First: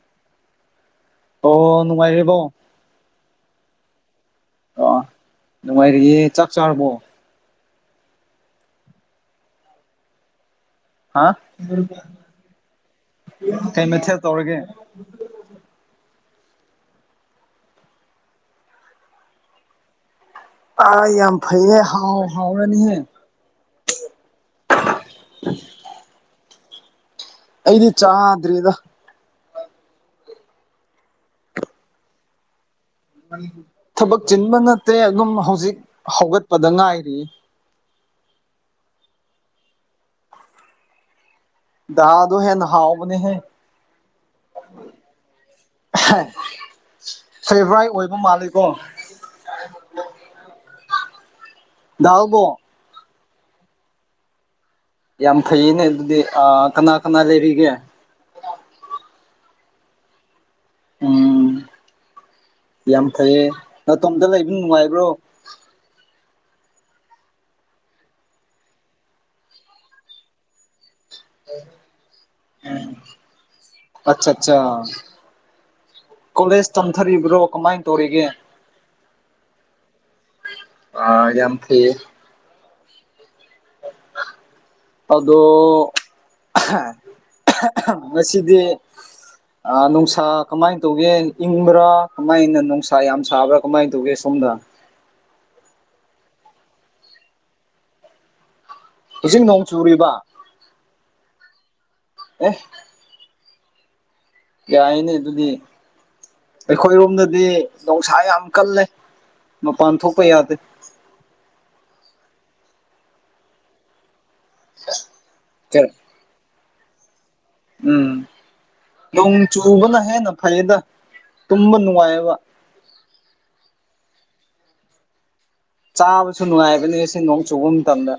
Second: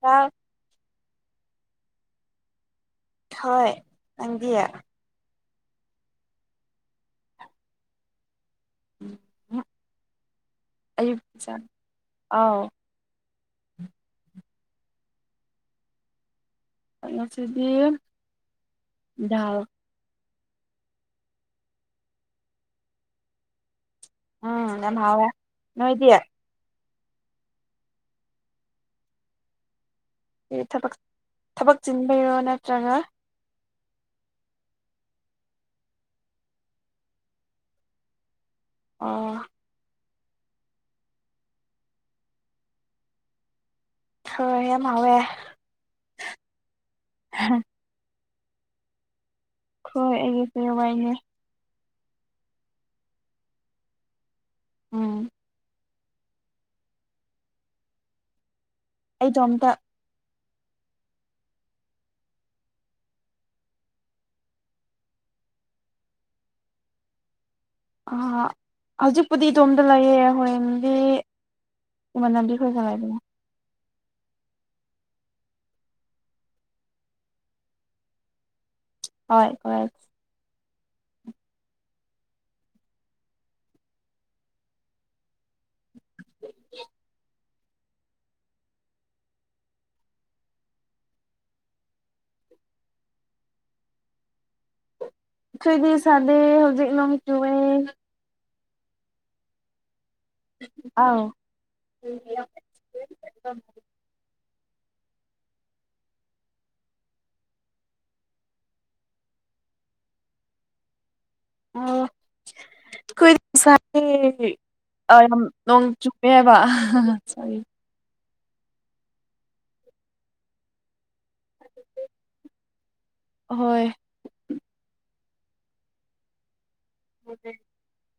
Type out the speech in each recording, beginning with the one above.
ꯇ ꯑꯣ ꯅꯨꯡꯉꯥꯏꯔꯤꯕꯣ ꯍꯣꯏ ꯅꯪꯗꯤꯌꯦ ꯅꯨꯡꯉꯥꯏꯔꯤꯒꯦ ꯆꯞ ꯆꯥꯔꯕꯣ ꯑꯌꯨ ꯍꯥ ꯑꯥꯎ ꯀꯩ ꯃꯊꯦꯜ ꯇꯧꯔꯒꯦ ꯉꯁꯤꯗꯤ ꯇꯥ ꯌꯥꯝ ꯐꯩꯔꯦ ꯍꯥꯎ ꯍꯥꯎꯔꯅꯤꯍꯦ ꯎꯝ ꯅꯝ ꯍꯋꯥ ꯅꯣꯏꯣꯏꯗꯌꯥ ꯑꯩꯗꯤ ꯆꯥꯗ꯭ꯔꯔꯤꯗ ꯊꯕꯛ ꯊꯕꯛ ꯆꯤꯟꯕꯤꯔꯣ ꯅꯠꯇ꯭ꯔꯒ ꯊꯕꯛ ꯆꯤꯟꯕ ꯅꯠꯇꯦ ꯑꯗꯨꯝ ꯍꯧꯖꯤꯛ ꯍꯧꯒꯠꯄꯗ ꯉꯥꯏꯔꯤ ꯑꯣ ꯍꯗꯣ ꯍꯦ ꯅꯍꯥꯎꯕꯅꯦꯍꯦ ꯍꯣꯏ ꯌꯥꯝ ꯍꯥꯎꯋꯦ ꯐꯦꯕ꯭ꯔꯥꯏ ꯑꯣꯏꯕ ꯃꯥꯜꯂꯤꯦꯀꯣ ꯍꯣꯏ ꯑꯩꯗꯤ ꯀꯩ ꯋꯥꯏꯅꯦ ꯎꯕꯣ ꯎꯝ ꯌꯥꯝ ꯐꯩꯅꯦ ꯑꯗꯨꯗꯤ ꯀꯅꯥ ꯀꯅꯥ ꯂꯩꯔꯤꯒꯦ ꯑꯩꯗꯣ ꯑꯝꯇ ꯎꯝ ꯌꯥꯝ ꯐꯩꯌꯦ ꯃꯇꯇꯣꯝꯇ ꯂꯩꯕ ꯅꯨꯡꯉꯥꯏꯕ꯭ꯔꯣ ꯑ ꯍꯧꯖꯤꯛꯄꯨꯗꯤ ꯏꯗꯣꯝꯗ ꯂꯩꯌꯦ ꯍꯣꯔꯦꯟꯗꯤ ꯏꯃꯥꯟꯅꯕꯤ ꯈꯣꯏꯒ ꯂꯩꯕꯅꯦ ꯎꯝ ꯑꯠꯆꯥ ꯑꯠꯆꯥ ꯀꯣꯂꯦꯖ ꯇꯝꯊꯔꯤꯕ꯭ꯔꯣ ꯀꯃꯥꯏꯅ ꯇꯧꯔꯤꯒꯦ ꯍꯣꯏ ꯍꯣꯏ ꯑ ꯌꯥꯝ ꯊ ꯑꯗꯣ ꯃꯁꯤꯗꯤ ꯑ ꯅꯨꯡꯁꯥ ꯀꯃꯥꯏꯅ ꯇꯧꯒꯦ ꯏꯪꯕ꯭ꯔꯥ ꯀꯃꯥꯏꯅ ꯅꯨꯡꯁꯥ ꯌꯥꯝ ꯁꯥꯕ꯭ꯔꯥ ꯀꯃꯥꯏꯅ ꯇꯧꯒꯦ ꯁꯣꯝꯗ ꯈꯣꯏꯗꯤ ꯁꯥꯗꯦ ꯍꯧꯖꯤꯛ ꯅꯣꯡ ꯆꯨꯋꯦ ꯍꯧꯖꯤꯛ ꯅꯣꯡ ꯆꯨꯔꯤꯕ ꯑꯥꯎ [inaudible] ꯌꯥꯏꯅꯤ ꯑꯗꯨꯨꯗꯤ ꯑꯩꯈꯣꯏꯔꯣꯝꯗꯗꯤ ꯅꯨꯡꯁꯥ ꯌꯥꯝ ꯀꯜꯂꯦ ꯃꯄꯥꯟ ꯊꯣꯛꯄ ꯌꯥꯗꯦ ꯑꯣ ꯈꯣꯏꯗꯤ ꯁꯥꯗꯦ ꯌꯥꯝ ꯅꯣꯡ ꯆꯨ ꯄꯦꯕ ꯁꯣꯔꯤ ꯎꯝ ꯅꯣꯡ ꯆꯨꯕꯅ ꯍꯦꯟꯅ ꯐꯩꯌꯦꯗ ꯇꯨꯝꯕ ꯅꯨꯡꯉꯥꯏꯑꯕ ꯍꯣꯏ ꯆꯥꯕꯁꯨ ꯅꯨꯡꯉꯥꯏꯕꯅꯦ ꯁꯤ ꯅꯣꯡ ꯆꯨꯕ ꯃꯇꯝꯗ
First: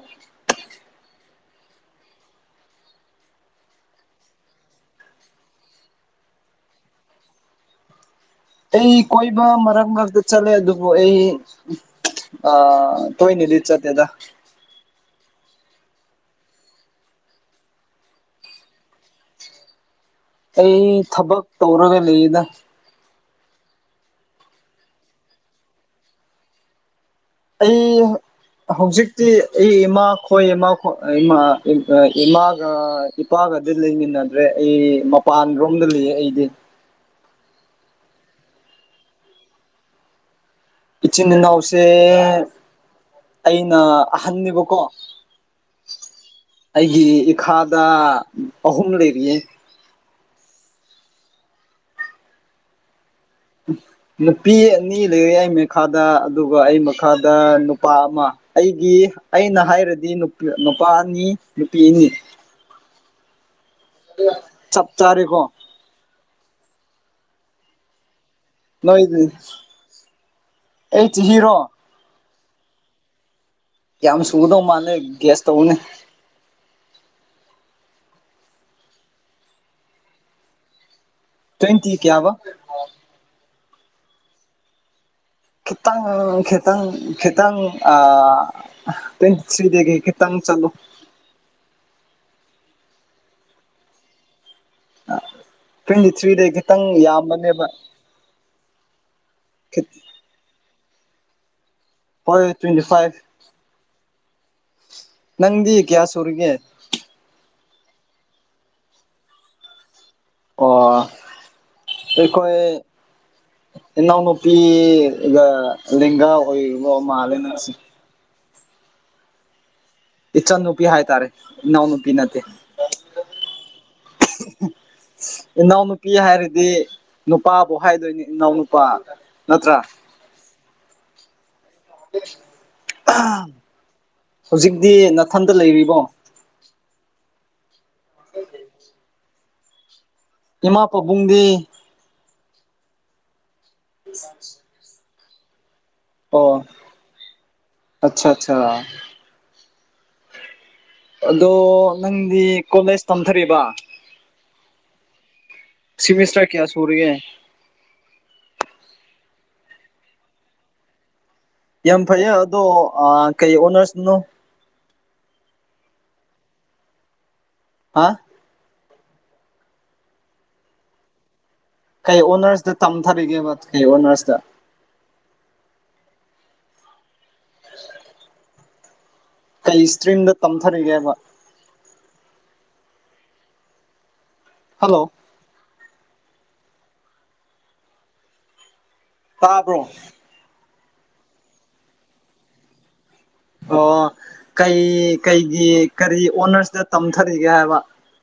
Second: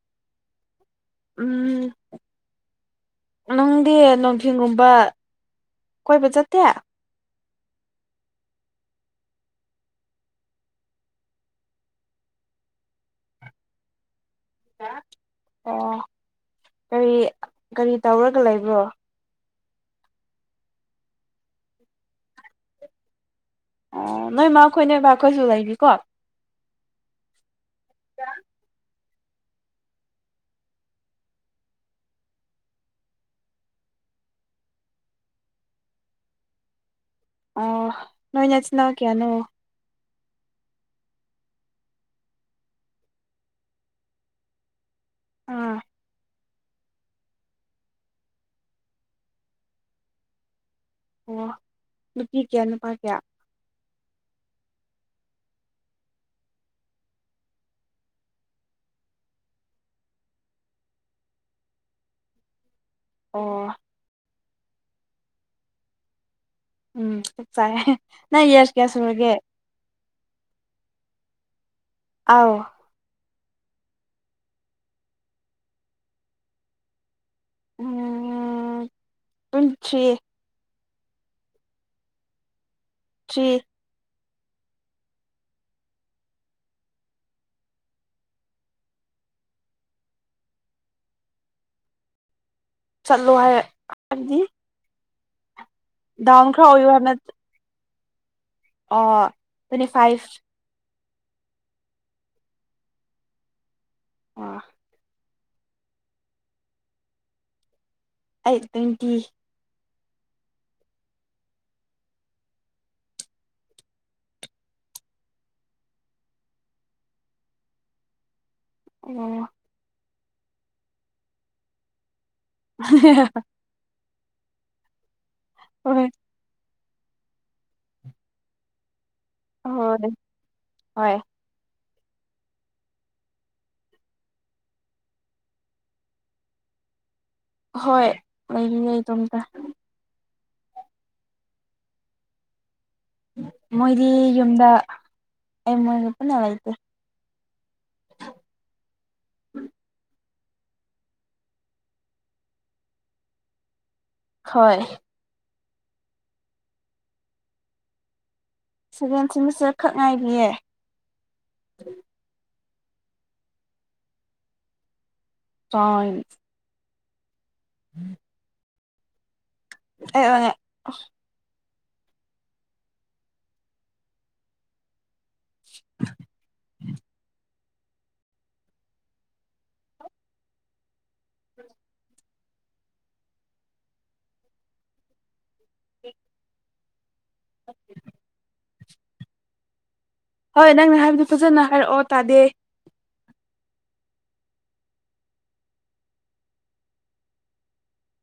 ꯎꯝ ꯅꯨꯡꯗꯤ ꯅꯨꯡꯊꯤꯟꯒꯨꯝꯕ ꯀꯣꯏꯕ ꯆꯠꯇꯦ ꯑꯩ ꯀꯣꯏꯕ ꯃꯔꯛ ꯃꯔꯛꯇ ꯆꯠꯂꯦ ꯑꯗꯨꯕꯨ ꯑꯩ ꯑꯥ ꯇꯣꯏꯅꯤꯗꯤ ꯆꯠꯇꯦꯗ ꯑꯣ ꯀꯔꯤ ꯀꯔꯤ ꯇꯧꯔꯒ ꯂꯩꯕ꯭ꯔꯣ ꯑꯩ ꯊꯕꯛ ꯇꯧꯔꯒ ꯂꯩꯗ ꯑꯣ ꯅꯣꯏ ꯃꯥ ꯈꯣꯏ ꯅꯣꯕ ꯈꯣꯏꯁꯨ ꯂꯩꯔꯤꯀꯣ ꯑꯩ ꯍꯧꯖꯤꯛ ꯑꯩ ꯏꯃꯥ ꯈꯣꯏ ꯏꯃꯥ ꯈꯣ ꯏꯃ ꯏꯃꯥꯒ ꯅꯨꯄꯥꯒꯗꯤ ꯂꯩꯃꯤꯟꯅꯗ꯭ꯔꯦ ꯑꯩ ꯃꯄꯥꯟ ꯔꯣꯝꯗ ꯂꯩꯑ ꯑꯩꯗꯤ ꯑꯣ ꯅꯣꯏ ꯅꯆꯤꯟ ꯅꯥꯎ ꯀꯌꯥꯅꯣ ꯏꯆꯤꯟ ꯏꯅꯥꯎꯁꯦ ꯑꯩꯅ ꯑꯍꯟꯅꯦꯕꯀꯣ ꯑꯥ ꯑꯩꯒꯤ ꯏꯈꯥꯗ ꯑꯍꯨꯝ ꯂꯩꯔꯤꯌꯦ ꯑꯣ ꯅꯨꯄꯤ ꯀꯌꯥ ꯅꯨꯄꯥ ꯀꯌꯥ [unintelligible] ꯅꯨꯄꯤ ꯑꯅꯤ ꯂꯩꯔꯦ ꯑꯩ ꯃꯈꯥꯗ ꯑꯗꯨꯒ ꯑꯩ ꯃꯈꯥꯗ ꯅꯨꯄꯥ ꯑꯃ ꯑꯩꯒꯤ ꯑꯩꯅ ꯍꯥꯏꯔꯗꯤ ꯅꯣꯄꯤ ꯅꯨꯄꯥ ꯑꯅꯤ ꯅꯨꯄꯤ ꯑꯅꯤ ꯑꯣ ꯆꯞ ꯆꯥꯔꯤꯀꯣ ꯎꯝ ꯆꯥꯏꯌꯦ ꯅꯪ ꯌꯥꯔꯁ ꯀꯥꯌꯥ ꯅꯣꯏ ꯁꯨꯔꯒꯦ ꯑꯩ ꯆꯍꯤꯔꯣ ꯑꯥꯎ ꯌꯥꯝ ꯁꯨꯒꯗꯧ ꯃꯥꯜꯂꯦ ꯒ꯭ꯌꯥꯁ ꯇꯧꯕꯅꯦ ꯇ꯭ꯋꯦꯟꯇꯤ ꯊ꯭ꯔꯤ ꯇ꯭ꯋꯦꯟꯇꯤ ꯀꯌꯥꯕ ꯊ꯭ꯔꯤ ꯈꯤꯇꯪ ꯈꯤꯇꯪ ꯈꯤꯇꯪ ꯑꯥ ꯇꯋ꯭ꯦꯟꯇꯤ ꯊ꯭ꯔꯤꯗꯒꯤ ꯈꯤꯇꯪ ꯆꯥꯂꯨ ꯆꯠꯂꯣ ꯍꯥꯏ ꯍꯥꯏꯕꯗꯤ ꯇ꯭ꯋꯦꯟꯇꯤ ꯗꯥꯎꯟ ꯊ꯭ꯔꯤꯗꯩ ꯈꯔ ꯈꯤꯇꯪ ꯑꯣꯏꯌꯨ ꯍꯥꯏꯕ ꯅꯠ ꯌꯥꯝꯕꯅꯦꯕ ꯑꯣ ꯇꯋ꯭ꯦꯟꯇꯤ ꯐꯥꯏꯚ ꯍꯣꯏ ꯇ꯭ꯋꯦꯟꯇꯤ ꯐꯥꯏꯚ ꯑꯣ ꯅꯪꯗꯤ ꯀꯌꯥ ꯁꯨꯔꯤꯒꯦ ꯑꯩꯠ ꯇ꯭ꯋꯦꯟꯇꯤ ꯑꯣ ꯑꯩꯈꯣꯏ ꯏꯅꯥꯎꯅꯨꯄꯤ ꯂꯦꯡꯒꯥ ꯑꯣꯏꯕ ꯃꯥꯜꯂꯦ ꯅꯪꯁꯦ ꯑꯣ ꯏꯆꯟ ꯅꯨꯄꯤ ꯍꯥꯏꯇꯥꯔꯦ ꯏꯅꯥꯎ ꯅꯨꯄꯤ ꯅꯠꯇꯦ [unintelligible] ꯏꯅꯥꯎ ꯍꯣꯏ ꯅꯨꯨꯄꯤ ꯍꯥꯏꯔꯗꯤ ꯅꯨꯄꯥꯕꯨ ꯍꯥꯏꯗꯣꯏꯅꯦ ꯏꯅꯥꯎ ꯅꯨꯄꯥ ꯍꯣꯏ ꯍꯣꯏ [unintelligible] ꯍꯧꯖꯤꯛꯇꯤ ꯅꯥꯊꯟꯇ ꯂꯩꯔꯤꯕꯣ ꯍꯣꯏ ꯂꯩꯔꯤꯅꯦ ꯏꯗꯣꯝꯇ ꯏꯃꯥ ꯄꯥꯕꯨꯡꯗꯤ ꯃꯣꯏꯗꯤ ꯌꯨꯝꯗ ꯑꯩ ꯃꯣꯏ ꯑꯣ ꯑꯆꯥ ꯑꯆꯥꯆꯥ ꯑꯗꯣ ꯅꯪꯗꯤ ꯀꯣꯂꯦꯖ ꯇꯝꯊꯔꯤꯕ ꯍꯣꯏ ꯁꯤꯃꯤꯁꯇ꯭ꯔꯥ ꯀꯌꯥ ꯁꯨꯔꯤꯌꯦ ꯁꯦꯕꯦꯟ ꯁꯦꯃꯤꯁꯇꯔ ꯈꯛ ꯉꯥꯏꯔꯤꯌꯦ ꯌꯥꯝ ꯐꯩꯌꯦ ꯑꯗꯣ ꯀꯩ ꯑꯣꯅꯔꯁꯅꯣ [unintelligible] ꯍꯥ [unintelligible] ꯀꯩ ꯑꯣꯅꯔꯁꯇ ꯇꯝꯊꯔꯤꯒꯦꯕ ꯀꯩ ꯑꯣꯅꯔꯁꯇ [inaudible] ꯀꯩ ꯏꯁꯇ꯭ꯔꯤꯝꯗ ꯇꯝꯊꯔꯤꯒꯦꯕ ꯍꯜꯂꯣ ꯇꯥꯕ꯭ꯔꯣ ꯍꯣꯏ ꯅꯪꯅ ꯍꯥꯏꯕꯗꯨ ꯐꯖꯅ ꯍꯥꯏꯔꯛꯑꯣ ꯇꯥꯗꯦ ꯑꯣ ꯀꯩ ꯀꯩꯒꯤ ꯀꯔꯤ ꯑꯣꯅꯔꯁꯇ ꯇꯝꯊꯔꯤꯒꯦ ꯍꯥꯏꯕ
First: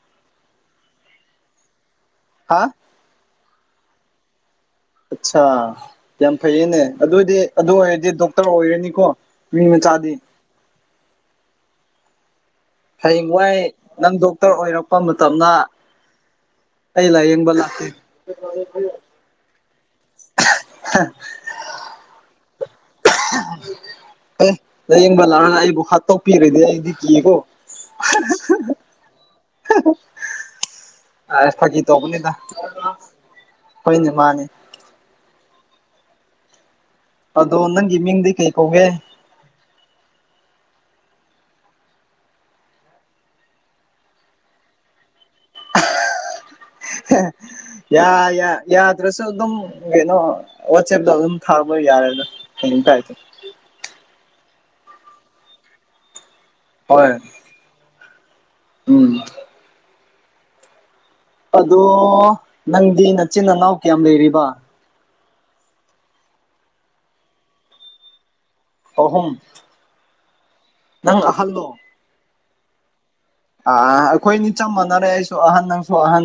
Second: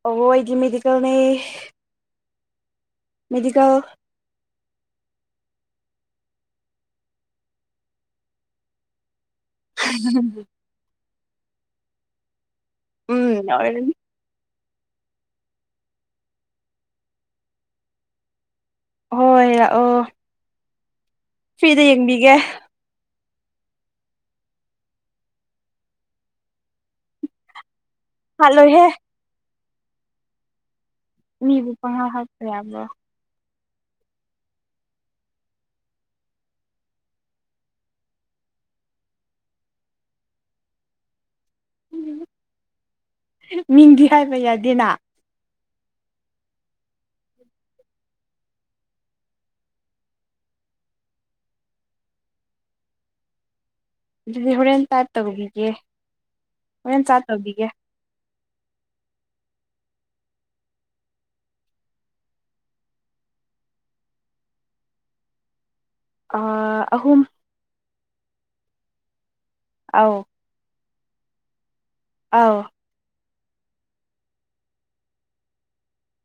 ꯑꯣ ꯑꯩꯗꯤ ꯃꯦꯗꯤꯀꯦꯜꯅꯦ ꯍꯥ ꯃꯦꯗꯤꯀꯦꯜ ꯑꯠꯆꯥ ꯌꯥꯝ ꯐꯩꯌꯦꯅꯦ ꯑꯗꯨꯏꯗꯤ ꯑꯗꯨ ꯑꯣꯏꯔꯗꯤ ꯗꯣꯛꯇꯔ ꯑꯣꯏꯔꯅꯤꯀꯣ ꯃꯤ ꯃꯆꯥꯗꯤ ꯍꯩ ꯎꯝ ꯋꯥꯏ ꯑꯣꯏꯔꯅꯤ ꯅꯪꯗ ꯗꯣꯛꯇꯔ ꯑꯣꯏꯔꯛꯄ ꯃꯇꯝꯅ ꯑꯩ ꯂꯥꯏꯌꯦꯡꯕ ꯂꯥꯛꯇꯦ ꯍꯣꯏ ꯂꯛꯑꯣ [unintelligible] ꯐ꯭ꯔꯤꯗ ꯌꯦꯡꯕꯤꯒꯦ [unintelligible] ꯑꯦ ꯂꯥꯏꯌꯦꯡꯕ ꯂꯥꯛꯑꯒ ꯑꯩꯕꯨ ꯍꯥꯠꯇꯧꯄꯤꯔꯗꯤ ꯑꯩꯗꯤ ꯀꯤꯀꯣ ꯍꯠꯂꯣꯢꯍꯦ [unintelligible] ꯑꯁ ꯃꯤꯕꯨ ꯐꯒꯤ ꯄꯪꯍꯥꯠ ꯇꯧꯕꯅꯤꯗ ꯍꯥꯠꯄ ꯌꯥꯕ꯭ꯔꯣ ꯍꯣꯏꯅꯦ ꯃꯥꯅꯤ ꯑꯗꯣ ꯅꯪꯒꯤ ꯃꯤꯡꯗꯤ ꯀꯩ ꯀꯧꯒꯦ ꯃꯤꯡꯗꯤ ꯍꯥꯏꯕ ꯌꯥꯗꯦꯅ [unintelligible] ꯌꯥ ꯌꯥꯗ꯭ꯔꯁꯨ ꯑꯗꯨꯝ ꯀꯩꯅꯣ ꯋꯥꯆꯦꯞꯇ ꯑꯗꯨꯝ ꯊꯥꯕ ꯌꯥꯔꯦꯗ [unintelligible] ꯑꯗꯨꯗꯤ ꯍꯣꯔꯦꯟ ꯇꯏꯞ ꯇꯧꯕꯤꯒꯦ ꯍꯣꯔꯦꯟ ꯍꯣꯏ ꯆꯥꯠ ꯇꯧꯕꯤꯒꯦ ꯎꯝ ꯑꯗꯣ ꯅꯪꯗꯤ ꯅꯆꯤꯟ ꯏꯅꯥꯎ ꯀꯌꯥꯝ ꯂꯩꯔꯤꯕ ꯑꯥ ꯑꯍꯨꯝ ꯑꯍꯨꯝ ꯑꯥꯎ ꯅꯪ ꯑꯍꯜꯂꯣ ꯑꯥꯎ ꯑ ꯑꯩꯈꯣꯏꯅꯤ ꯆꯞ ꯃꯥꯟꯅꯔꯦ ꯑꯩꯁꯨ ꯑꯍꯟ ꯅꯪꯁꯨ ꯑꯍꯟ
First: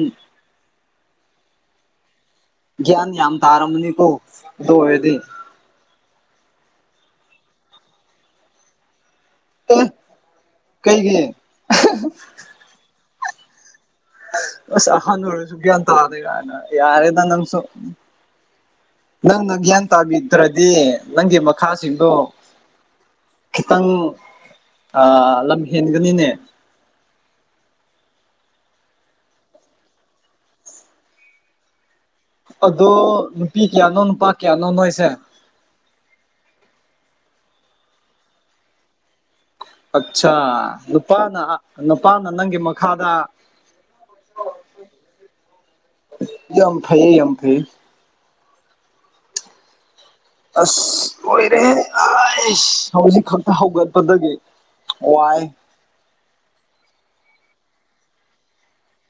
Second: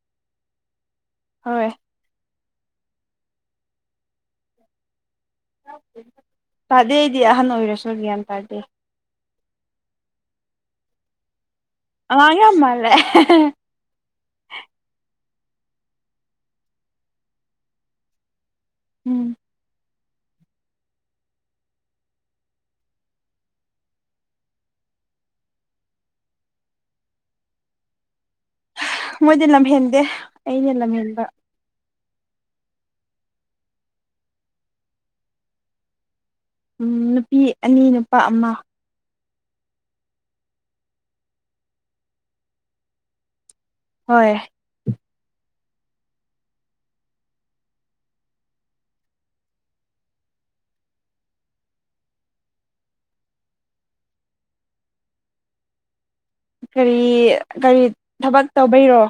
ꯍꯣꯏ ꯭ꯅꯤ ꯌꯥꯝ ꯊꯥꯔꯝꯅꯤ ꯀꯣꯗꯣ ꯑꯣꯏꯗꯤ ꯇꯥꯗꯦꯗꯤ ꯑꯍꯟ ꯑꯣꯏꯔꯁꯨ ꯒ꯭ꯌꯥꯟ ꯇꯥꯗꯦ ꯀꯩ ꯀ ꯑꯉꯑꯃ ꯂꯩꯦ ꯅꯣ ꯁꯈꯦ ꯇ ꯑꯗꯨꯗꯦ ꯀꯅ ꯌꯥꯔꯦꯗ ꯅꯪꯁꯨ ꯎꯝ ꯅꯪꯅ ꯒ꯭ꯌꯥꯟ ꯇꯥꯕꯤꯗ꯭ꯔꯗꯤ ꯅꯪꯒꯤ ꯃꯈꯥꯁꯤꯡꯗꯣ ꯈꯤꯇꯪ ꯂꯝ ꯍꯦꯟꯒꯅꯤꯅꯦ ꯃꯣꯏꯗꯤ ꯂꯝꯍꯦꯟꯗꯦ ꯑꯩꯅ ꯂꯝꯍꯦꯟꯕ ꯑꯗꯣ ꯅꯨꯄꯤ ꯀꯌꯥꯅꯣ ꯅꯨꯄꯥ ꯀꯌꯥꯅꯣꯅꯣ ꯑꯩꯁꯦ ꯎ ꯅꯨꯄꯤ ꯑꯅꯤ ꯅꯨꯄꯥ ꯑꯃ ꯑꯆꯥꯥ ꯅꯨꯄꯥꯅ ꯅꯨꯄꯥꯅ ꯅꯪꯒꯤ ꯃꯈꯥꯗ ꯍꯣꯏ ꯌꯥꯝꯝ ꯐꯩꯌꯦ ꯌꯥꯝꯝ ꯐꯩꯌꯦ ꯑꯁ ꯂꯣꯏꯔꯦ ꯑꯩꯁ ꯍꯧꯖꯤꯛ ꯈꯛꯇ ꯍꯧꯒꯠꯄꯗꯒꯤ ꯋꯥꯏ ꯀꯔꯤ ꯀꯔꯤ ꯊꯕꯛ ꯇꯧꯕꯩꯔꯣ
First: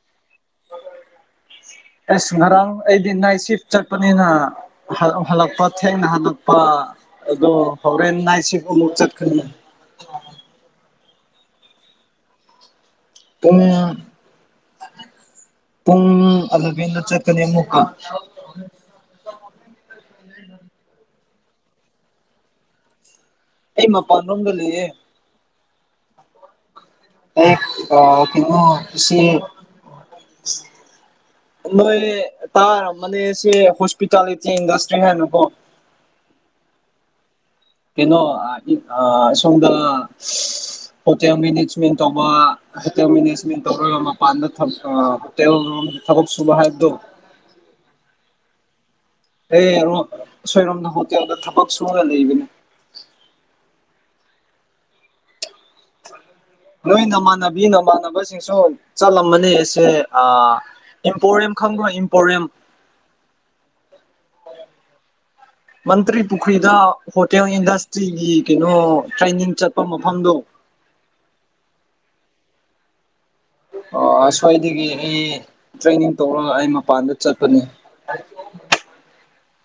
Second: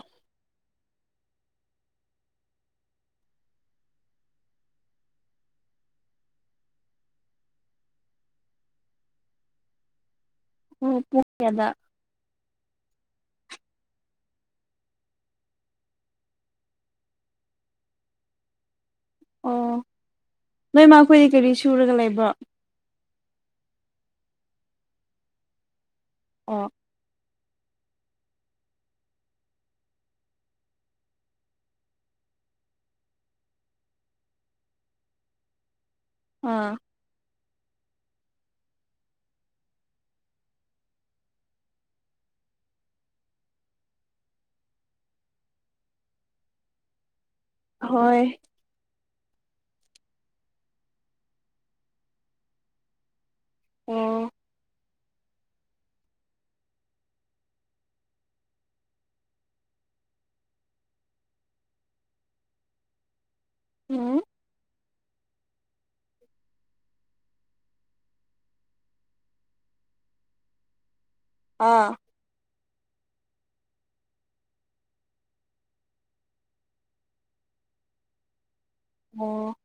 ꯑꯁ ꯉꯔꯥꯡ ꯑꯩꯗꯤ ꯅꯥꯏ ꯁꯤꯐ ꯆꯠꯄꯅꯤꯅ ꯍꯜꯂꯛꯄ ꯊꯦꯡꯅ ꯍꯜꯂꯛꯄ ꯑꯗꯣ ꯍꯣꯔꯦꯟ ꯅꯥꯏꯁꯤꯕꯨ ꯑꯃꯨꯛ ꯆꯠꯀꯅꯤ ꯎ ꯄꯗ ꯄꯨꯡꯨꯡ ꯄꯨꯡ ꯑꯂꯕꯅ ꯆꯀꯩꯅ ꯃꯨꯀ ꯑꯣ ꯅꯣꯏꯃꯈꯣꯏꯗꯤ ꯀꯔꯤ ꯁꯨꯔꯒ ꯂꯩꯕ꯭ꯔꯣ ꯑꯩ ꯃꯄꯥꯟ ꯂꯣꯝꯗ ꯂꯩꯌꯦꯦ ꯑꯣ [unintelligible] ꯏꯆꯦ ꯅꯣꯏ ꯇꯥꯔꯝꯃꯅꯤ ꯁꯤ ꯍꯣꯁꯄꯤꯇꯥꯂꯤꯇꯤ ꯏꯟꯗꯁꯇ꯭ꯔꯤ ꯍꯥꯏꯅꯀꯣ ꯑꯥ ꯀꯩꯅꯣ ꯑ ꯁꯣꯝꯗ ꯍꯣꯇꯦꯜ ꯃꯦꯅꯦꯖꯃꯦꯟ ꯇꯧꯕ ꯍꯣꯇꯦꯜ ꯃꯦꯅꯦꯁꯃꯦꯟꯠ ꯇꯧꯔꯒ ꯃꯄꯥꯟꯗ ꯊꯝ ꯑ ꯇꯦꯁꯣꯔꯣꯝꯗ ꯊꯕꯛ ꯁꯨꯕ ꯍꯥꯥꯏꯕꯗꯣ ꯍꯣꯏ [unintelligible] ꯑꯁꯣꯏꯔꯣꯝꯗ ꯍꯣꯇꯦꯜꯗ ꯊꯕꯛ ꯁꯨꯔ ꯂꯩꯕꯅꯤ ꯑꯣ ꯅꯣꯏ ꯅꯃꯥꯟꯅꯕꯤ ꯅꯃꯥꯟꯅꯕꯁꯤꯡꯁꯨ ꯆꯠꯂꯝꯃꯅꯦ ꯑꯁꯦ ꯑ ꯏꯝꯄꯣꯔꯤꯌꯝ ꯈꯪꯕ꯭ꯔꯣ ꯏꯝꯄꯣꯔꯤꯌꯝ [unintelligible] ꯃꯟꯇ꯭ꯔꯤ ꯄꯨꯈ꯭ꯔꯤꯗ ꯍꯣꯇꯦꯜ ꯏꯟꯗꯁꯇ꯭ꯔꯤꯒꯤ ꯀꯩꯅꯣ ꯇ꯭ꯔꯦꯅꯤꯡ ꯆꯠꯄ ꯃꯐꯝꯗꯣ ꯑꯥ ꯑ ꯑꯁ꯭ꯋꯥꯏꯗꯒꯤ ꯑꯩ ꯇ꯭ꯔꯦꯅꯤꯡ ꯇꯧꯔ ꯑꯩ ꯃꯄꯥꯟꯗ ꯆꯠꯄꯅꯤ ꯑꯣ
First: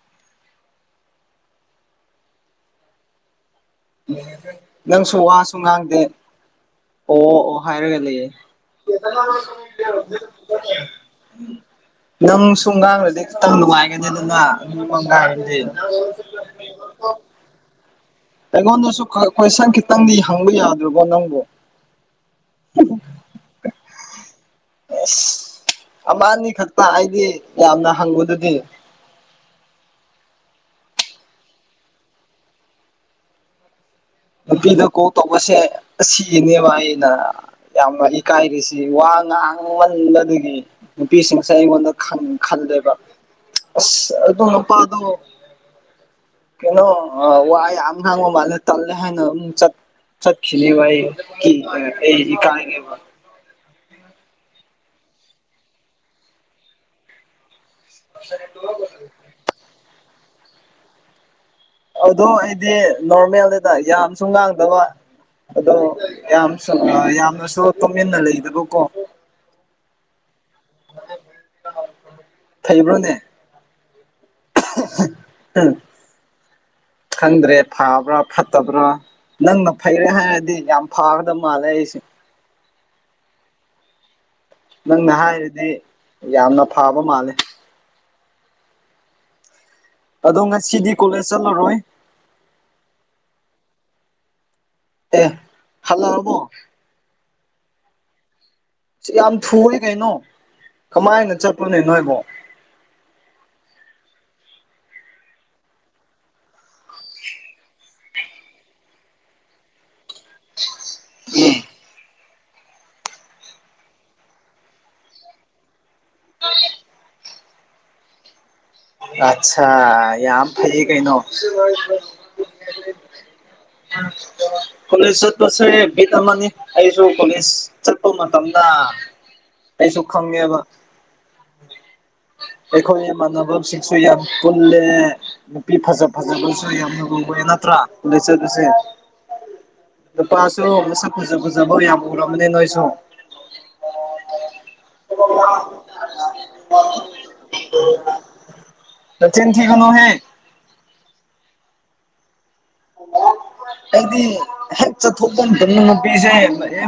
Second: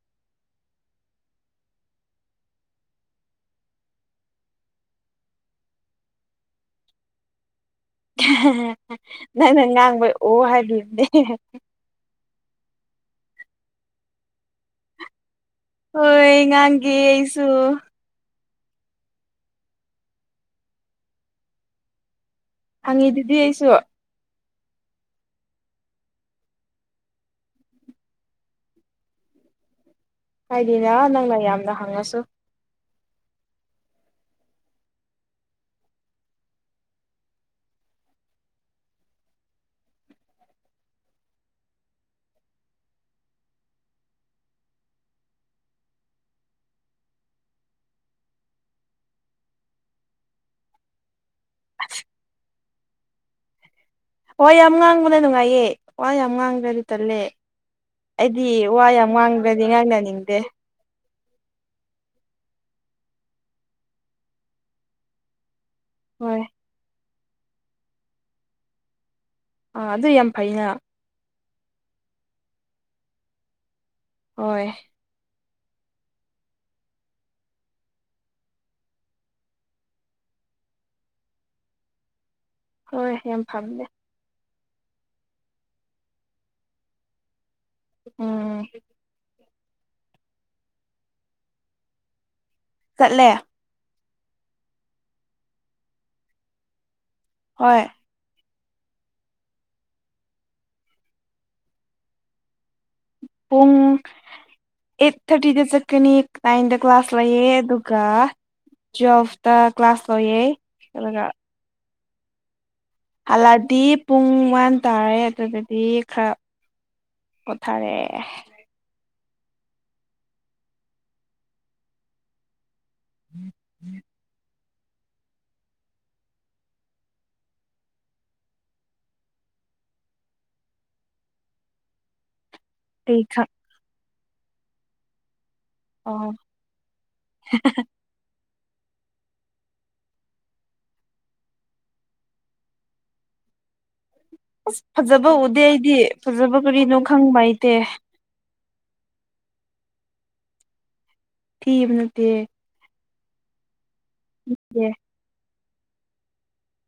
ꯅꯪꯁꯨ ꯋꯥꯁꯨ ꯉꯥꯡꯗꯦ ꯑꯣ ꯑꯣ ꯍꯥꯏꯔꯒ ꯂꯩꯌꯦ ꯅꯪꯅ ꯉꯥꯡꯕꯩ ꯑꯣ ꯍꯥꯏꯕꯤꯕꯅꯦ [unintelligible] ꯅꯪꯁꯨꯉꯥꯡꯂꯗꯤ ꯈꯤꯇꯪ ꯅꯨꯡꯉꯥꯏꯒꯅꯤꯗꯅ [unintelligible] ꯍꯣꯏ ꯉꯥꯡꯒꯦ ꯑꯩꯁꯨ ꯑꯩꯉꯣꯟꯗꯁꯨ ꯈ ꯀꯣꯏꯁꯟ ꯈꯤꯇꯪꯗꯤ ꯍꯪꯕ ꯌꯥꯗ꯭ꯔꯕꯣ ꯅꯪꯕꯣ ꯍꯪꯉꯤꯗꯨꯗꯤ ꯑꯩꯁꯨ ꯑꯁ ꯑꯃꯥ ꯑꯅꯤ ꯈꯛꯇ ꯑꯩꯗꯤ ꯌꯥꯝꯅ ꯍꯪꯕꯗꯨꯗꯤ ꯍꯥꯏꯗꯤꯅ ꯅꯪꯅ ꯌꯥꯝꯅ ꯍꯪꯉꯁꯨ ꯅꯨꯄꯤꯗ ꯀꯣꯜ ꯇꯧꯕꯁꯦ ꯑꯁꯤꯅꯦꯕ ꯑꯩꯅ ꯌꯥꯝꯅ ꯏꯀꯥꯏꯔꯤꯁꯤ ꯋꯥ ꯉꯥꯡꯃꯟꯕꯗꯒꯤ ꯅꯨꯄꯤꯁꯤꯡꯁꯦ ꯑꯩꯉꯣꯟꯗ ꯈꯟ ꯈꯜꯂꯦꯕ ꯑꯁ ꯑꯗꯨ ꯅꯨꯄꯥꯗꯣ ꯀꯩꯅꯣ ꯋꯥꯥ ꯌꯥꯝ ꯉꯥꯡꯕ ꯃꯥꯜꯂꯦ ꯇꯜꯂꯦ ꯍꯥꯏꯅ [unintelligible] ꯆꯠ ꯆꯈꯤꯅꯤꯕ ꯑꯩ [unintelligible] ꯏꯀꯥꯏꯅꯤꯕ ꯋꯥ ꯌꯥꯝ ꯉꯥꯡꯕꯅ ꯅꯨꯡꯉꯥꯏꯌꯦ ꯋꯥ ꯌꯥꯝ ꯉꯥꯡꯗ꯭ꯔꯗꯤ ꯇꯜꯂꯦ ꯑꯩꯗꯤ ꯋꯥ ꯌꯥꯝ ꯃꯥꯡꯗꯗꯤ ꯉꯥꯡꯅꯅꯤꯡꯗꯦ ꯑꯗꯣ ꯑꯩꯗꯤ ꯅꯣꯔꯃꯦꯜꯅꯤꯗ ꯌꯥꯝꯁꯨ ꯉꯥꯡꯗꯕ ꯑꯗꯣ ꯍꯣꯏ ꯌꯥꯝ ꯌꯥꯝꯅꯁꯨ ꯇꯨꯃꯤꯟꯅ ꯂꯩꯗꯕꯀꯣ ꯑꯥ ꯑꯗꯨ ꯌꯥꯝ ꯐꯩꯅ ꯊꯩꯕ꯭ꯔꯣꯅꯦ ꯍꯣꯏ ꯈꯪꯗ꯭ꯔꯦ ꯐꯕ꯭ꯔꯥ ꯐꯠꯇꯕ꯭ꯔꯥ ꯅꯪꯅ ꯐꯩ ꯍꯥꯏꯔꯗꯤ ꯌꯥꯝ ꯐꯥꯒꯗꯕ ꯃꯥꯜꯂꯦ ꯑꯩꯁꯦ ꯍꯣꯏ ꯌꯥꯝ ꯐꯝꯃꯦ ꯅꯪꯅ ꯍꯥꯏꯔꯗꯤ ꯌꯥꯝꯅ ꯐꯕ ꯃꯥꯜꯂꯦ ꯎꯝ ꯑꯗꯣ ꯉꯁꯤꯗꯤ ꯀꯣꯂꯦꯖ ꯆꯠꯂꯔꯣꯏ ꯆꯠꯂꯦ ꯑꯦ ꯍꯟꯅꯔꯕꯣ ꯑꯣꯏ ꯌꯥꯝ ꯊꯨꯔꯦ ꯀꯩꯅꯣ ꯀꯃꯥꯏꯅ ꯆꯠꯄꯅꯦ ꯅꯣꯏꯕꯣ ꯄꯨꯡ ꯑꯩꯠ ꯊꯥꯔꯇꯤꯗ ꯆꯠꯀꯅꯤ ꯅꯥꯏꯟꯗ ꯀ꯭ꯂꯥꯁ ꯂꯩꯌꯦ ꯑꯗꯨꯒ ꯇꯨꯋꯦꯜꯐꯇ ꯀ꯭ꯂꯥꯁ ꯂꯌꯦ ꯑꯗꯨꯒ ꯍꯜꯂꯛꯑꯗꯤ ꯄꯨꯡ ꯋꯥꯟ ꯇꯥꯔꯦ ꯑꯗꯨꯒꯗꯤ ꯈꯔ ꯀꯊꯔ ꯑꯆꯥꯥ ꯌꯥꯝ ꯐꯩ ꯀꯩꯅꯣ ꯑ [inaudible] ꯀꯣꯂꯦꯖ ꯆꯠꯄꯁꯦ ꯕꯤꯠ ꯑꯃꯅꯤ ꯑꯩꯁꯨ ꯀꯣꯂꯦꯖ ꯆꯠꯄ ꯃꯇꯝꯗ ꯑꯩꯁꯨ ꯈꯪꯉꯦꯕ [unintelligible] ꯑꯩꯈꯣꯏ ꯀꯩ ꯈꯪ ꯃꯅꯕꯁꯤꯡꯁꯨ ꯌꯥꯝ ꯄꯨꯨꯜꯂꯦ ꯅꯨꯄꯤ ꯐꯖ ꯑꯣ ꯐꯖꯕꯁꯨ ꯌꯥꯝ ꯔꯨꯕ ꯅꯠꯇ꯭ꯔꯥ ꯂꯩꯆꯠ ꯑꯁꯦ ꯅꯨꯄꯥꯁꯨ ꯃꯁꯛ ꯐꯖ ꯐꯖꯕ ꯌꯥꯝ ꯎꯔꯝꯕꯅꯤ ꯅꯣꯏꯁꯨ ꯑꯁ ꯐꯖꯕ ꯎꯗꯦ ꯑꯩꯗꯤ ꯐꯖꯕ ꯀꯔꯤꯅꯣ ꯈꯪꯕꯩꯇꯦ ꯅ ꯆꯦꯟ ꯊꯤ ꯀꯩꯅꯅꯣꯍꯦ ꯊꯤꯕ ꯅꯠꯇꯦ ꯀꯗꯤ ꯍ ꯑꯦ ꯆꯠꯊꯣꯛꯗ ꯑꯗꯨꯝ ꯅꯨꯄꯤꯁꯦ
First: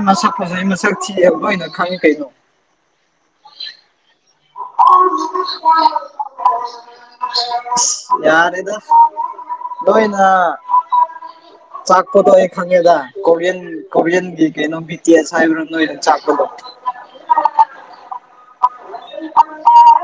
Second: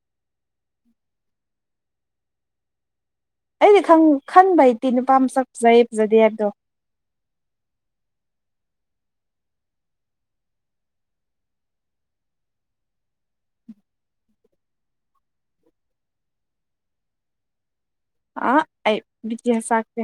ꯃꯁꯛ ꯐꯖꯩ ꯃꯁꯛ ꯊꯤꯑ ꯂꯣꯏꯅ ꯈꯪꯉꯤ ꯀꯩꯅꯣ ꯑꯩꯗꯤ ꯈꯟꯕ ꯍꯩꯇ ꯅꯨꯄꯥ ꯃꯁꯛ ꯐꯖꯩ ꯐꯖꯗꯦ ꯍꯥꯏꯕꯗꯣ ꯍ ꯌꯥꯔꯦꯗ ꯂꯣꯏꯅ [unintelligible] ꯆꯥꯛꯄꯗꯣ ꯑꯩ ꯈꯪꯉꯦꯗ ꯀꯣꯔꯤꯌꯟ ꯀꯣꯔꯤꯌꯟꯒꯤ ꯀꯩꯅꯣ ꯕꯤꯇꯤꯁ ꯍꯥꯏꯕ꯭ꯔꯥ ꯅꯣꯏꯅ ꯆꯥꯛꯄꯗꯣ ꯑ ꯑꯩ ꯕꯤꯇꯁ ꯍꯥꯏꯇꯦ